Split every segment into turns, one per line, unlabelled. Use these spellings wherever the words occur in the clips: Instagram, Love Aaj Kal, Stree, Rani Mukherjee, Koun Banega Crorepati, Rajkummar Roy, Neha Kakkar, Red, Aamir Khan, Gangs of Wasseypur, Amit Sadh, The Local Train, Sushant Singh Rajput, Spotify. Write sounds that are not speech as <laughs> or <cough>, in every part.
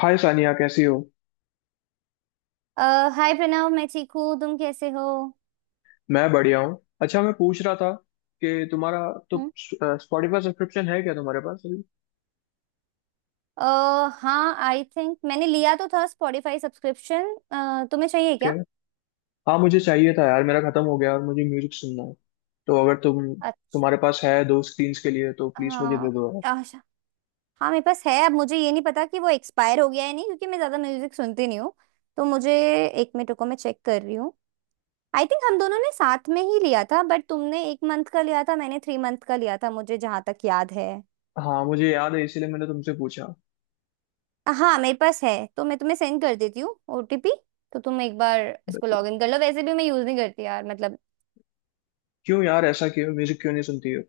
हाय सानिया, कैसी हो।
अ, हाय प्रणव, मैं ठीक हूँ। तुम कैसे हो?
मैं बढ़िया हूँ। अच्छा, मैं पूछ रहा था कि तुम्हारा तो
हम्म,
स्पॉटिफाई सब्सक्रिप्शन है क्या तुम्हारे पास अभी।
अ, हाँ, आई थिंक मैंने लिया तो था स्पॉटिफाई सब्सक्रिप्शन। तुम्हें चाहिए
क्या।
क्या?
हाँ, मुझे चाहिए था यार, मेरा खत्म हो गया और मुझे म्यूजिक सुनना है। तो अगर तुम
अच्छा।
तुम्हारे पास है दो स्क्रीन्स के लिए तो प्लीज मुझे
हाँ।
दे दो यार।
अच्छा। हाँ, मेरे पास है। अब मुझे ये नहीं पता कि वो एक्सपायर हो गया है नहीं, क्योंकि मैं ज़्यादा म्यूजिक सुनती नहीं हूँ। तो मुझे 1 मिनट रुको, मैं चेक कर रही हूँ। आई थिंक हम दोनों ने साथ में ही लिया था, बट तुमने 1 मंथ का लिया था, मैंने 3 मंथ का लिया था, मुझे जहाँ तक याद है।
हाँ, मुझे याद है, इसीलिए मैंने तुमसे पूछा।
हाँ, मेरे पास है। तो मैं तुम्हें सेंड कर देती हूँ ओटीपी। तो तुम एक बार
But
इसको लॉग इन कर लो। वैसे भी मैं यूज नहीं करती यार, मतलब
क्यों यार, ऐसा क्यों, म्यूजिक क्यों नहीं सुनती हो।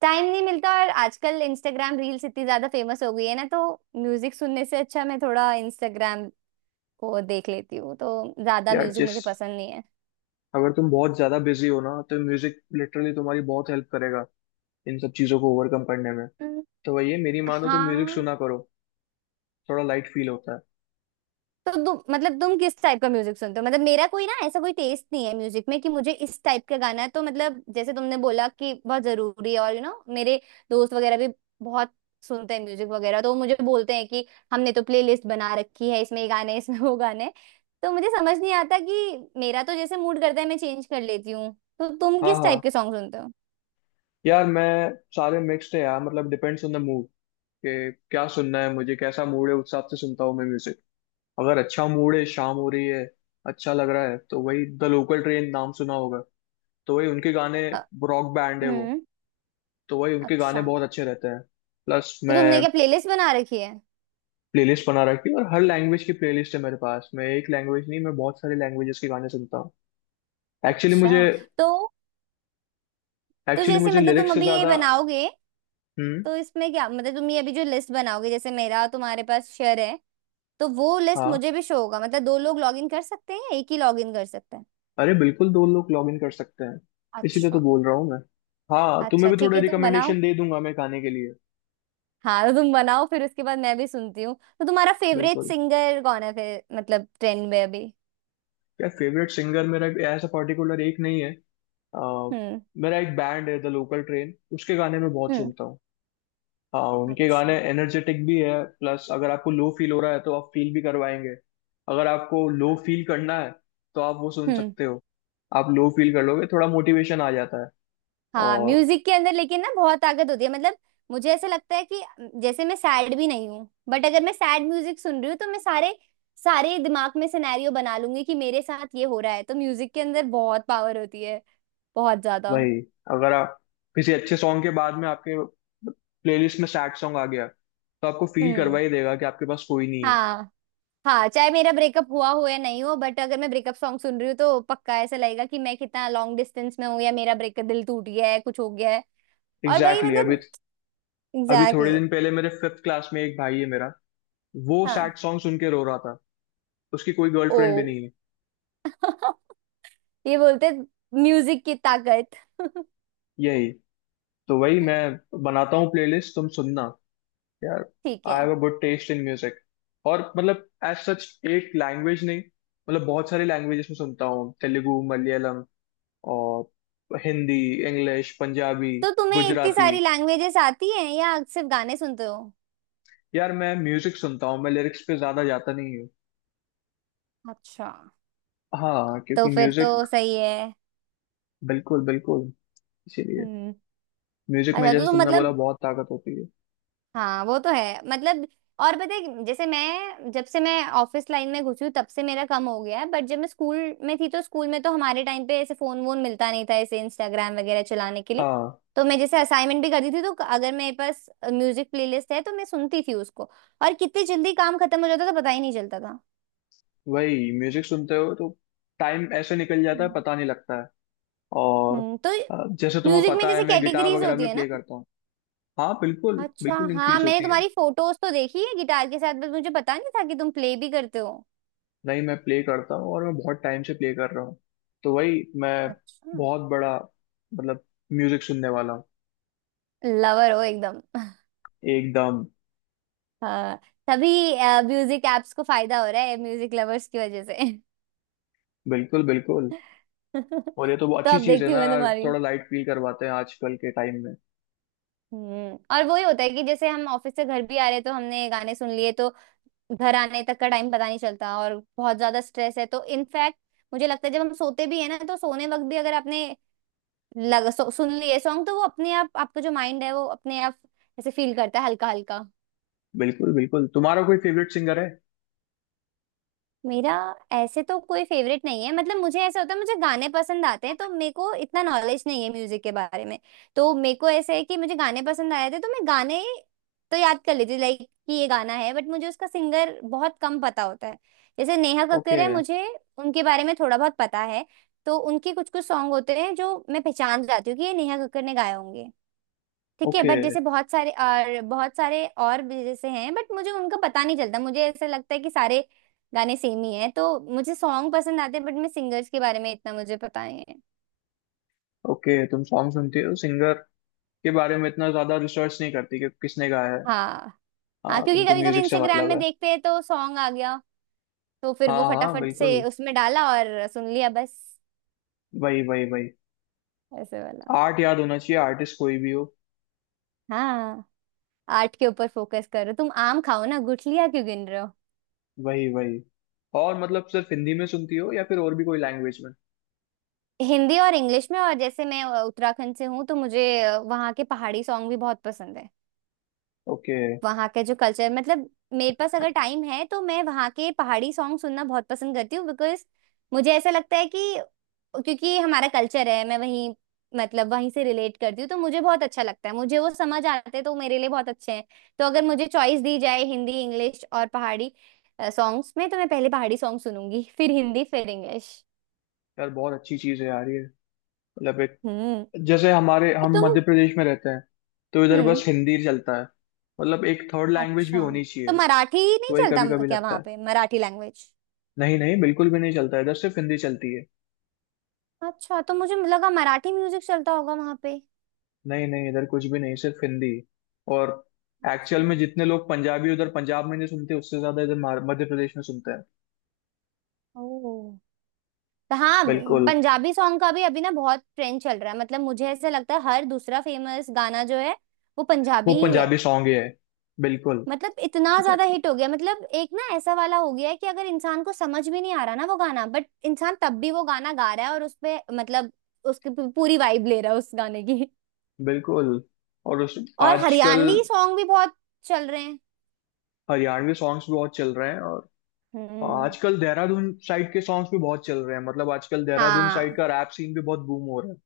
टाइम नहीं मिलता, और आजकल इंस्टाग्राम रील्स इतनी ज्यादा फेमस हो गई है ना, तो म्यूजिक सुनने से अच्छा मैं थोड़ा इंस्टाग्राम को देख लेती हूँ। तो ज्यादा
यार
म्यूजिक
जिस
मुझे पसंद नहीं है।
अगर तुम बहुत ज्यादा बिजी हो ना तो म्यूजिक लिटरली तुम्हारी बहुत हेल्प करेगा इन सब चीजों को ओवरकम करने में।
हम्म।
तो वही है, मेरी मानो तो म्यूजिक
हाँ,
सुना करो, थोड़ा लाइट फील होता है।
तो तुम किस टाइप का म्यूजिक सुनते हो? मतलब मेरा कोई ना ऐसा कोई टेस्ट नहीं है म्यूजिक में कि मुझे इस टाइप का गाना है, तो मतलब जैसे तुमने बोला कि बहुत जरूरी है, और यू you नो know, मेरे दोस्त वगैरह भी बहुत सुनते हैं म्यूजिक वगैरह, तो वो मुझे बोलते हैं कि हमने तो प्लेलिस्ट बना रखी है, इसमें ये गाने हैं, इसमें वो गाने हैं। तो मुझे समझ नहीं आता कि मेरा तो जैसे मूड करता है मैं चेंज कर लेती हूँ। तो तुम
हाँ
किस
हाँ।
टाइप के सॉन्ग सुनते हो?
यार मैं, सारे मिक्स्ड है यार, मतलब डिपेंड्स ऑन द मूड कि क्या सुनना है, मुझे कैसा मूड है उस हिसाब से सुनता हूँ मैं म्यूजिक। अगर अच्छा मूड है, शाम हो रही है, अच्छा लग रहा है, तो वही द लोकल ट्रेन नाम सुना होगा, तो वही उनके गाने।
अ,
रॉक बैंड है वो,
हम्म।
तो वही उनके गाने
अच्छा,
बहुत अच्छे रहते हैं। प्लस
तो तुमने
मैं
क्या प्लेलिस्ट बना रखी है?
प्लेलिस्ट बना रखी है और हर लैंग्वेज की प्लेलिस्ट है मेरे पास। मैं एक लैंग्वेज नहीं, मैं बहुत सारे लैंग्वेजेस के गाने सुनता हूँ। एक्चुअली
अच्छा।
मुझे
तो तो
एक्चुअली
जैसे
मुझे
मतलब तुम
लिरिक्स से
अभी ये
ज्यादा।
बनाओगे,
हम्म।
तो इसमें क्या, मतलब तुम ये अभी जो लिस्ट बनाओगे, जैसे मेरा और तुम्हारे पास शेयर है, तो वो लिस्ट
हाँ।
मुझे भी शो होगा? मतलब दो लोग लॉग इन कर सकते हैं या एक ही लॉग इन कर सकते हैं?
अरे बिल्कुल, दो लोग लॉग इन कर सकते हैं, इसीलिए तो
अच्छा।
बोल रहा हूँ मैं। हाँ, तुम्हें
अच्छा,
भी
ठीक
थोड़े
है, तुम बनाओ।
रिकमेंडेशन दे दूंगा मैं गाने के लिए।
हाँ, तो तुम बनाओ, फिर उसके बाद मैं भी सुनती हूँ। तो तुम्हारा फेवरेट
बिल्कुल।
सिंगर कौन है फिर, मतलब ट्रेंड में अभी?
क्या फेवरेट सिंगर, मेरा ऐसा पर्टिकुलर एक नहीं है। आ,
हम्म।
मेरा एक बैंड है द लोकल ट्रेन, उसके गाने मैं बहुत
हम्म।
सुनता हूँ। हाँ, उनके
अच्छा।
गाने एनर्जेटिक भी है, प्लस अगर आपको लो फील हो रहा है तो आप फील भी करवाएंगे। अगर आपको लो फील करना है तो आप वो सुन
हम्म।
सकते हो, आप लो फील कर लोगे, थोड़ा मोटिवेशन आ जाता है।
हाँ,
और
म्यूजिक के अंदर लेकिन ना बहुत ताकत होती है, मतलब मुझे ऐसा लगता है कि जैसे मैं सैड भी नहीं हूँ, बट अगर मैं सैड म्यूजिक सुन रही हूँ तो मैं सारे सारे दिमाग में सिनेरियो बना लूंगी कि मेरे साथ ये हो रहा है। तो म्यूजिक के अंदर बहुत पावर होती है, बहुत ज्यादा।
वही, अगर आप किसी अच्छे सॉन्ग के बाद में आपके प्लेलिस्ट में सैड सॉन्ग आ गया तो आपको फील
हम्म।
करवा ही देगा कि आपके पास कोई नहीं है।
हाँ। हाँ, चाहे मेरा ब्रेकअप हुआ हो या नहीं हो, बट अगर मैं ब्रेकअप सॉन्ग सुन रही हूँ तो पक्का ऐसा लगेगा कि मैं कितना लॉन्ग डिस्टेंस में हूँ, या मेरा ब्रेकअप, दिल टूट गया है, कुछ हो गया है। और वही
एग्जैक्टली exactly, अभी
मतलब,
अभी
एग्जैक्टली
थोड़े
exactly.
दिन पहले मेरे फिफ्थ क्लास में एक भाई है मेरा, वो सैड
हाँ।
सॉन्ग सुन के रो रहा था। उसकी कोई
ओ।
गर्लफ्रेंड भी नहीं है।
<laughs> ये बोलते म्यूजिक की ताकत। <laughs>
यही तो वही मैं बनाता हूँ प्लेलिस्ट, तुम सुनना यार।
ठीक
आई
है।
Have a good taste in music, और मतलब एज सच एक लैंग्वेज नहीं, मतलब बहुत सारी लैंग्वेजेस में सुनता हूँ, तेलुगु, मलयालम और हिंदी, इंग्लिश, पंजाबी,
तो तुम्हें इतनी
गुजराती।
सारी लैंग्वेजेस आती हैं या सिर्फ गाने सुनते हो?
यार मैं म्यूजिक सुनता हूँ, मैं लिरिक्स पे ज्यादा जाता नहीं हूँ।
अच्छा।
हाँ,
तो
क्योंकि
फिर तो
म्यूजिक,
सही है।
बिल्कुल बिल्कुल, इसीलिए
हम्म।
म्यूजिक में
अच्छा, तो
जैसे
तुम
तुमने बोला,
मतलब,
बहुत ताकत होती है।
हाँ वो तो है मतलब। और पता है कि जैसे मैं, जब से मैं ऑफिस लाइन में घुसी हूँ तब से मेरा कम हो गया है, बट जब मैं स्कूल में थी तो स्कूल में तो हमारे टाइम पे ऐसे फोन वोन मिलता नहीं था ऐसे इंस्टाग्राम वगैरह चलाने के लिए।
हाँ।
तो मैं जैसे असाइनमेंट भी करती थी तो अगर मेरे पास म्यूजिक प्लेलिस्ट है तो मैं सुनती थी उसको, और कितनी जल्दी काम खत्म हो जाता था, पता ही नहीं चलता था।
वही, म्यूजिक सुनते हो तो टाइम ऐसे निकल जाता है,
हम्म।
पता नहीं लगता है। और
हम्म। तो
जैसे तुम्हें
म्यूजिक में
पता है,
जैसे
मैं गिटार
कैटेगरीज
वगैरह
होती
भी
है ना।
प्ले करता हूँ। हाँ बिल्कुल
अच्छा,
बिल्कुल,
हाँ,
इंक्रीज
मैंने
होती है।
तुम्हारी फोटोज तो देखी है गिटार के साथ, बस मुझे पता नहीं था कि तुम प्ले भी करते हो।
नहीं, मैं प्ले करता हूँ और मैं बहुत टाइम से प्ले कर रहा हूँ। तो वही मैं
अच्छा।
बहुत बड़ा, मतलब म्यूजिक सुनने वाला हूँ।
लवर हो एकदम।
एकदम।
हाँ। तभी म्यूजिक एप्स को फायदा हो रहा है म्यूजिक लवर्स की वजह से।
बिल्कुल बिल्कुल। और
<laughs>
ये तो बहुत
तो
अच्छी
अब
चीज़ है
देखती
ना
हूँ मैं
यार,
तुम्हारी।
थोड़ा लाइट फील करवाते हैं आजकल के टाइम में।
हम्म, और वही होता है कि जैसे हम ऑफिस से घर भी आ रहे हैं, तो हमने गाने सुन लिए, तो घर आने तक का टाइम पता नहीं चलता, और बहुत ज्यादा स्ट्रेस है, तो इनफैक्ट मुझे लगता है जब हम सोते भी है ना, तो सोने वक्त भी अगर आपने सुन लिए सॉन्ग तो वो अपने आप, आपका जो माइंड है वो अपने आप ऐसे फील करता है, हल्का हल्का।
बिल्कुल बिल्कुल। तुम्हारा कोई फेवरेट सिंगर है।
मेरा ऐसे तो कोई फेवरेट नहीं है, मतलब मुझे ऐसा होता है मुझे गाने पसंद आते हैं, तो मेरे को इतना नॉलेज नहीं है म्यूजिक के बारे में। तो मेरे को ऐसे है कि मुझे गाने पसंद आए थे तो मैं गाने तो याद कर लेती, लाइक कि ये गाना है, बट मुझे उसका सिंगर बहुत कम पता होता है। जैसे नेहा कक्कर
ओके।
है, मुझे उनके बारे में थोड़ा बहुत पता है, तो उनके कुछ कुछ सॉन्ग होते हैं जो मैं पहचान जाती हूँ कि ये नेहा कक्कर ने गाए होंगे। ठीक है,
ओके।
बट जैसे बहुत सारे, और बहुत सारे और भी जैसे हैं, बट मुझे उनका पता नहीं चलता। मुझे ऐसा लगता है कि सारे गाने सेम ही हैं। तो मुझे सॉन्ग पसंद आते हैं, बट मैं सिंगर्स के बारे में इतना मुझे पता नहीं है।
ओके, तुम सॉन्ग सुनती हो, सिंगर के बारे में इतना ज़्यादा रिसर्च नहीं करती कि किसने गाया है।
हाँ। हाँ,
हाँ,
क्योंकि
तुमको
कभी कभी
म्यूजिक से
इंस्टाग्राम
मतलब
में
है।
देखते हैं तो सॉन्ग आ गया, तो फिर
हाँ
वो
हाँ
फटाफट
बिल्कुल।
से उसमें डाला और सुन लिया, बस।
वही वही वही।
ऐसे वाला।
आर्ट याद होना चाहिए, आर्टिस्ट कोई भी हो।
हाँ। आर्ट के ऊपर फोकस करो, तुम आम खाओ ना, गुठलियाँ क्यों गिन रहे हो।
वही वही। और मतलब सिर्फ हिंदी में सुनती हो या फिर और भी कोई लैंग्वेज में।
हिंदी और इंग्लिश में, और जैसे मैं उत्तराखंड से हूँ तो मुझे वहाँ के पहाड़ी सॉन्ग भी बहुत पसंद है।
ओके।
वहाँ के जो कल्चर, मतलब मेरे पास अगर टाइम है तो मैं वहाँ के पहाड़ी सॉन्ग सुनना बहुत पसंद करती हूँ, बिकॉज मुझे ऐसा लगता है कि, क्योंकि ये हमारा कल्चर है, मैं वहीं, मतलब वहीं से रिलेट करती हूँ, तो मुझे बहुत अच्छा लगता है, मुझे वो समझ आते हैं, तो वो मेरे लिए बहुत अच्छे हैं। तो अगर मुझे चॉइस दी जाए हिंदी, इंग्लिश और पहाड़ी सॉन्ग्स में, तो मैं पहले पहाड़ी सॉन्ग सुनूंगी, फिर हिंदी, फिर इंग्लिश।
यार बहुत अच्छी चीज है यार ये, मतलब एक,
हम्म।
जैसे हमारे
तो
हम
तुम।
मध्य प्रदेश में रहते हैं तो इधर
हम्म।
बस हिंदी चलता है, मतलब एक थर्ड लैंग्वेज भी
अच्छा,
होनी
तो
चाहिए।
मराठी
तो
नहीं
वही,
चलता?
कभी
म-
कभी
क्या
लगता
वहाँ
है।
पे मराठी लैंग्वेज?
नहीं नहीं, बिल्कुल भी नहीं चलता, इधर सिर्फ हिंदी चलती है।
अच्छा, तो मुझे लगा मराठी म्यूजिक चलता होगा वहां पे।
नहीं नहीं, इधर कुछ भी नहीं, सिर्फ हिंदी। और एक्चुअल
अच्छा।
में जितने लोग पंजाबी उधर पंजाब में नहीं सुनते उससे ज्यादा इधर मध्य प्रदेश में सुनते हैं।
ओह। तो हाँ,
बिल्कुल।
पंजाबी सॉन्ग का भी अभी ना बहुत ट्रेंड चल रहा है। मतलब मुझे ऐसा लगता है हर दूसरा फेमस गाना जो है वो पंजाबी
वो
ही है।
पंजाबी सॉन्ग ही है, बिल्कुल
मतलब इतना ज्यादा हिट हो गया, मतलब एक ना ऐसा वाला हो गया है कि अगर इंसान को समझ भी नहीं आ रहा ना वो गाना, बट इंसान तब भी वो गाना गा रहा है और उस पे मतलब उसकी पूरी वाइब ले रहा है उस गाने की।
बिल्कुल। और उस
और
आजकल
हरियाणवी सॉन्ग भी बहुत चल रहे हैं।
हरियाणवी सॉन्ग्स भी बहुत चल रहे हैं और
हम्म।
आजकल देहरादून साइड के सॉन्ग्स भी बहुत चल रहे हैं, मतलब आजकल देहरादून साइड
हाँ।
का रैप सीन भी बहुत बूम हो रहा है।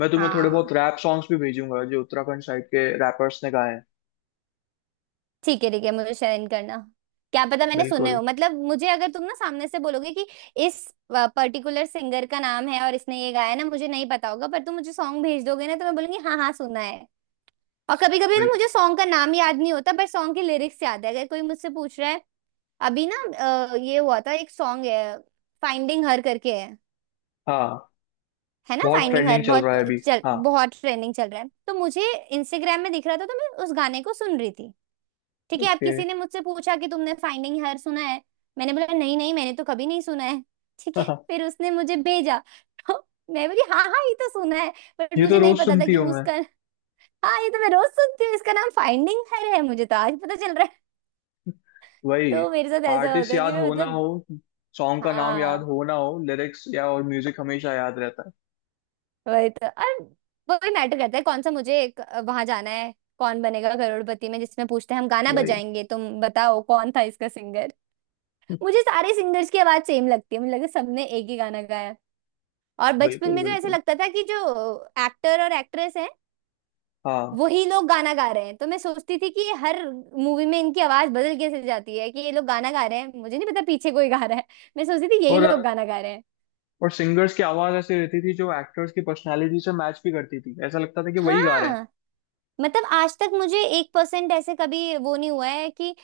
मैं तुम्हें थोड़े बहुत
हाँ,
रैप सॉन्ग्स भी भेजूंगा जो उत्तराखंड साइड के रैपर्स ने गाए हैं।
ठीक है, ठीक है, मुझे शेयर करना। क्या पता मैंने सुने
बिल्कुल
हो, मतलब मुझे अगर तुम ना सामने से बोलोगे कि इस पर्टिकुलर सिंगर का नाम है और इसने ये गाया है ना, मुझे नहीं पता होगा, पर तुम मुझे सॉन्ग भेज दोगे ना, तो मैं बोलूंगी हाँ हाँ सुना है। और कभी कभी ना
बिल्कुल।
मुझे सॉन्ग का नाम याद नहीं होता पर सॉन्ग के लिरिक्स याद है, अगर कोई मुझसे पूछ रहा है। अभी ना ये हुआ था, एक सॉन्ग है फाइंडिंग हर करके है
हाँ,
है ना?
बहुत
फाइंडिंग हर,
ट्रेंडिंग चल रहा
बहुत
है अभी।
चल
हाँ।
बहुत ट्रेंडिंग चल रहा है, तो मुझे इंस्टाग्राम में दिख रहा था तो मैं उस गाने को सुन रही थी। ठीक है, अब
ओके।
किसी ने मुझसे पूछा कि तुमने फाइंडिंग हर सुना है? मैंने बोला नहीं नहीं, मैंने तो कभी नहीं सुना है। ठीक है,
<laughs>
फिर उसने मुझे भेजा, तो मैं बोली हाँ हाँ, ये तो सुना है, बट
ये तो
मुझे नहीं
रोज
पता था
सुनती
कि
हूँ मैं।
उसका, हाँ ये तो मैं रोज सुनती हूँ, इसका नाम फाइंडिंग हर है, मुझे तो आज पता चल रहा है।
वही,
तो मेरे साथ ऐसा होता
आर्टिस्ट
है कि
याद
मैं
हो ना
मतलब,
हो, सॉन्ग का नाम याद
हाँ
हो ना हो, लिरिक्स या और म्यूजिक हमेशा याद रहता है।
वही तो। और वो भी मैटर करता है कौन सा, वहां जाना है, कौन बनेगा करोड़पति में, जिसमें पूछते हैं हम गाना
वही।
बजाएंगे तुम बताओ कौन था इसका सिंगर। मुझे
<laughs>
सारे सिंगर्स की आवाज सेम लगती है, मुझे लगा सबने एक ही गाना गाया। और बचपन
बिल्कुल
में तो ऐसे
बिल्कुल।
लगता था कि जो एक्टर और एक्ट्रेस हैं
हाँ
वही लोग गाना गा रहे हैं। तो मैं सोचती थी कि ये हर मूवी में इनकी आवाज बदल कैसे जाती है, कि ये लोग गाना गा रहे हैं, मुझे नहीं पता पीछे कोई गा रहा है, मैं सोचती थी यही
और
लोग गाना गा रहे हैं।
और सिंगर्स की आवाज ऐसी रहती थी जो एक्टर्स की पर्सनालिटी से मैच भी करती थी, ऐसा लगता था कि वही गा रहे हैं।
हाँ। मतलब आज तक मुझे 1% ऐसे कभी वो नहीं हुआ है कि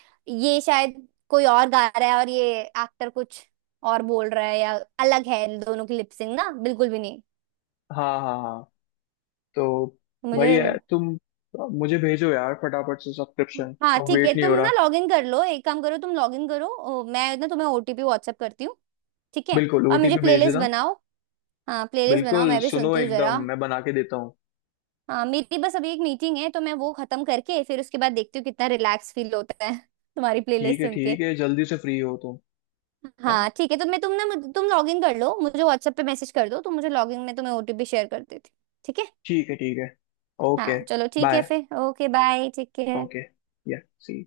ये शायद कोई और गा रहा है और ये एक्टर कुछ और बोल रहा है, या अलग है इन दोनों की लिपसिंग ना, बिल्कुल भी नहीं।
हाँ हाँ हाँ। तो
मुझे,
वही है, तुम मुझे भेजो यार फटाफट से सब्सक्रिप्शन,
हाँ
अब
ठीक है,
वेट नहीं
तुम
हो रहा।
ना लॉग इन कर लो, एक काम करो, तुम लॉग इन करो, मैं ना तुम्हें ओटीपी व्हाट्सएप करती हूँ। ठीक है।
बिल्कुल,
और मुझे
ओटीपी भेज
प्लेलिस्ट
देना।
बनाओ। हाँ, प्लेलिस्ट बनाओ,
बिल्कुल,
मैं भी
सुनो
सुनती हूँ जरा।
एकदम मैं बना के देता हूँ।
हाँ, मेरी बस अभी 1 मीटिंग है, तो मैं वो खत्म करके फिर उसके बाद देखती हूँ कितना रिलैक्स फील होता है <laughs> तुम्हारी
ठीक
प्लेलिस्ट
है
सुन के।
ठीक है, जल्दी से फ्री हो तुम। है?
हाँ ठीक है, तो मैं तुम ना मुझ- तुम लॉग इन कर लो, मुझे व्हाट्सएप पे मैसेज कर दो, तो मुझे लॉग इन में तुम्हें ओटीपी शेयर कर देती हूँ, ठीक है।
ठीक है ठीक है। ओके।
हाँ चलो, ठीक है,
बाय।
फिर ओके, बाय, ठीक है।
ओके। या। सी।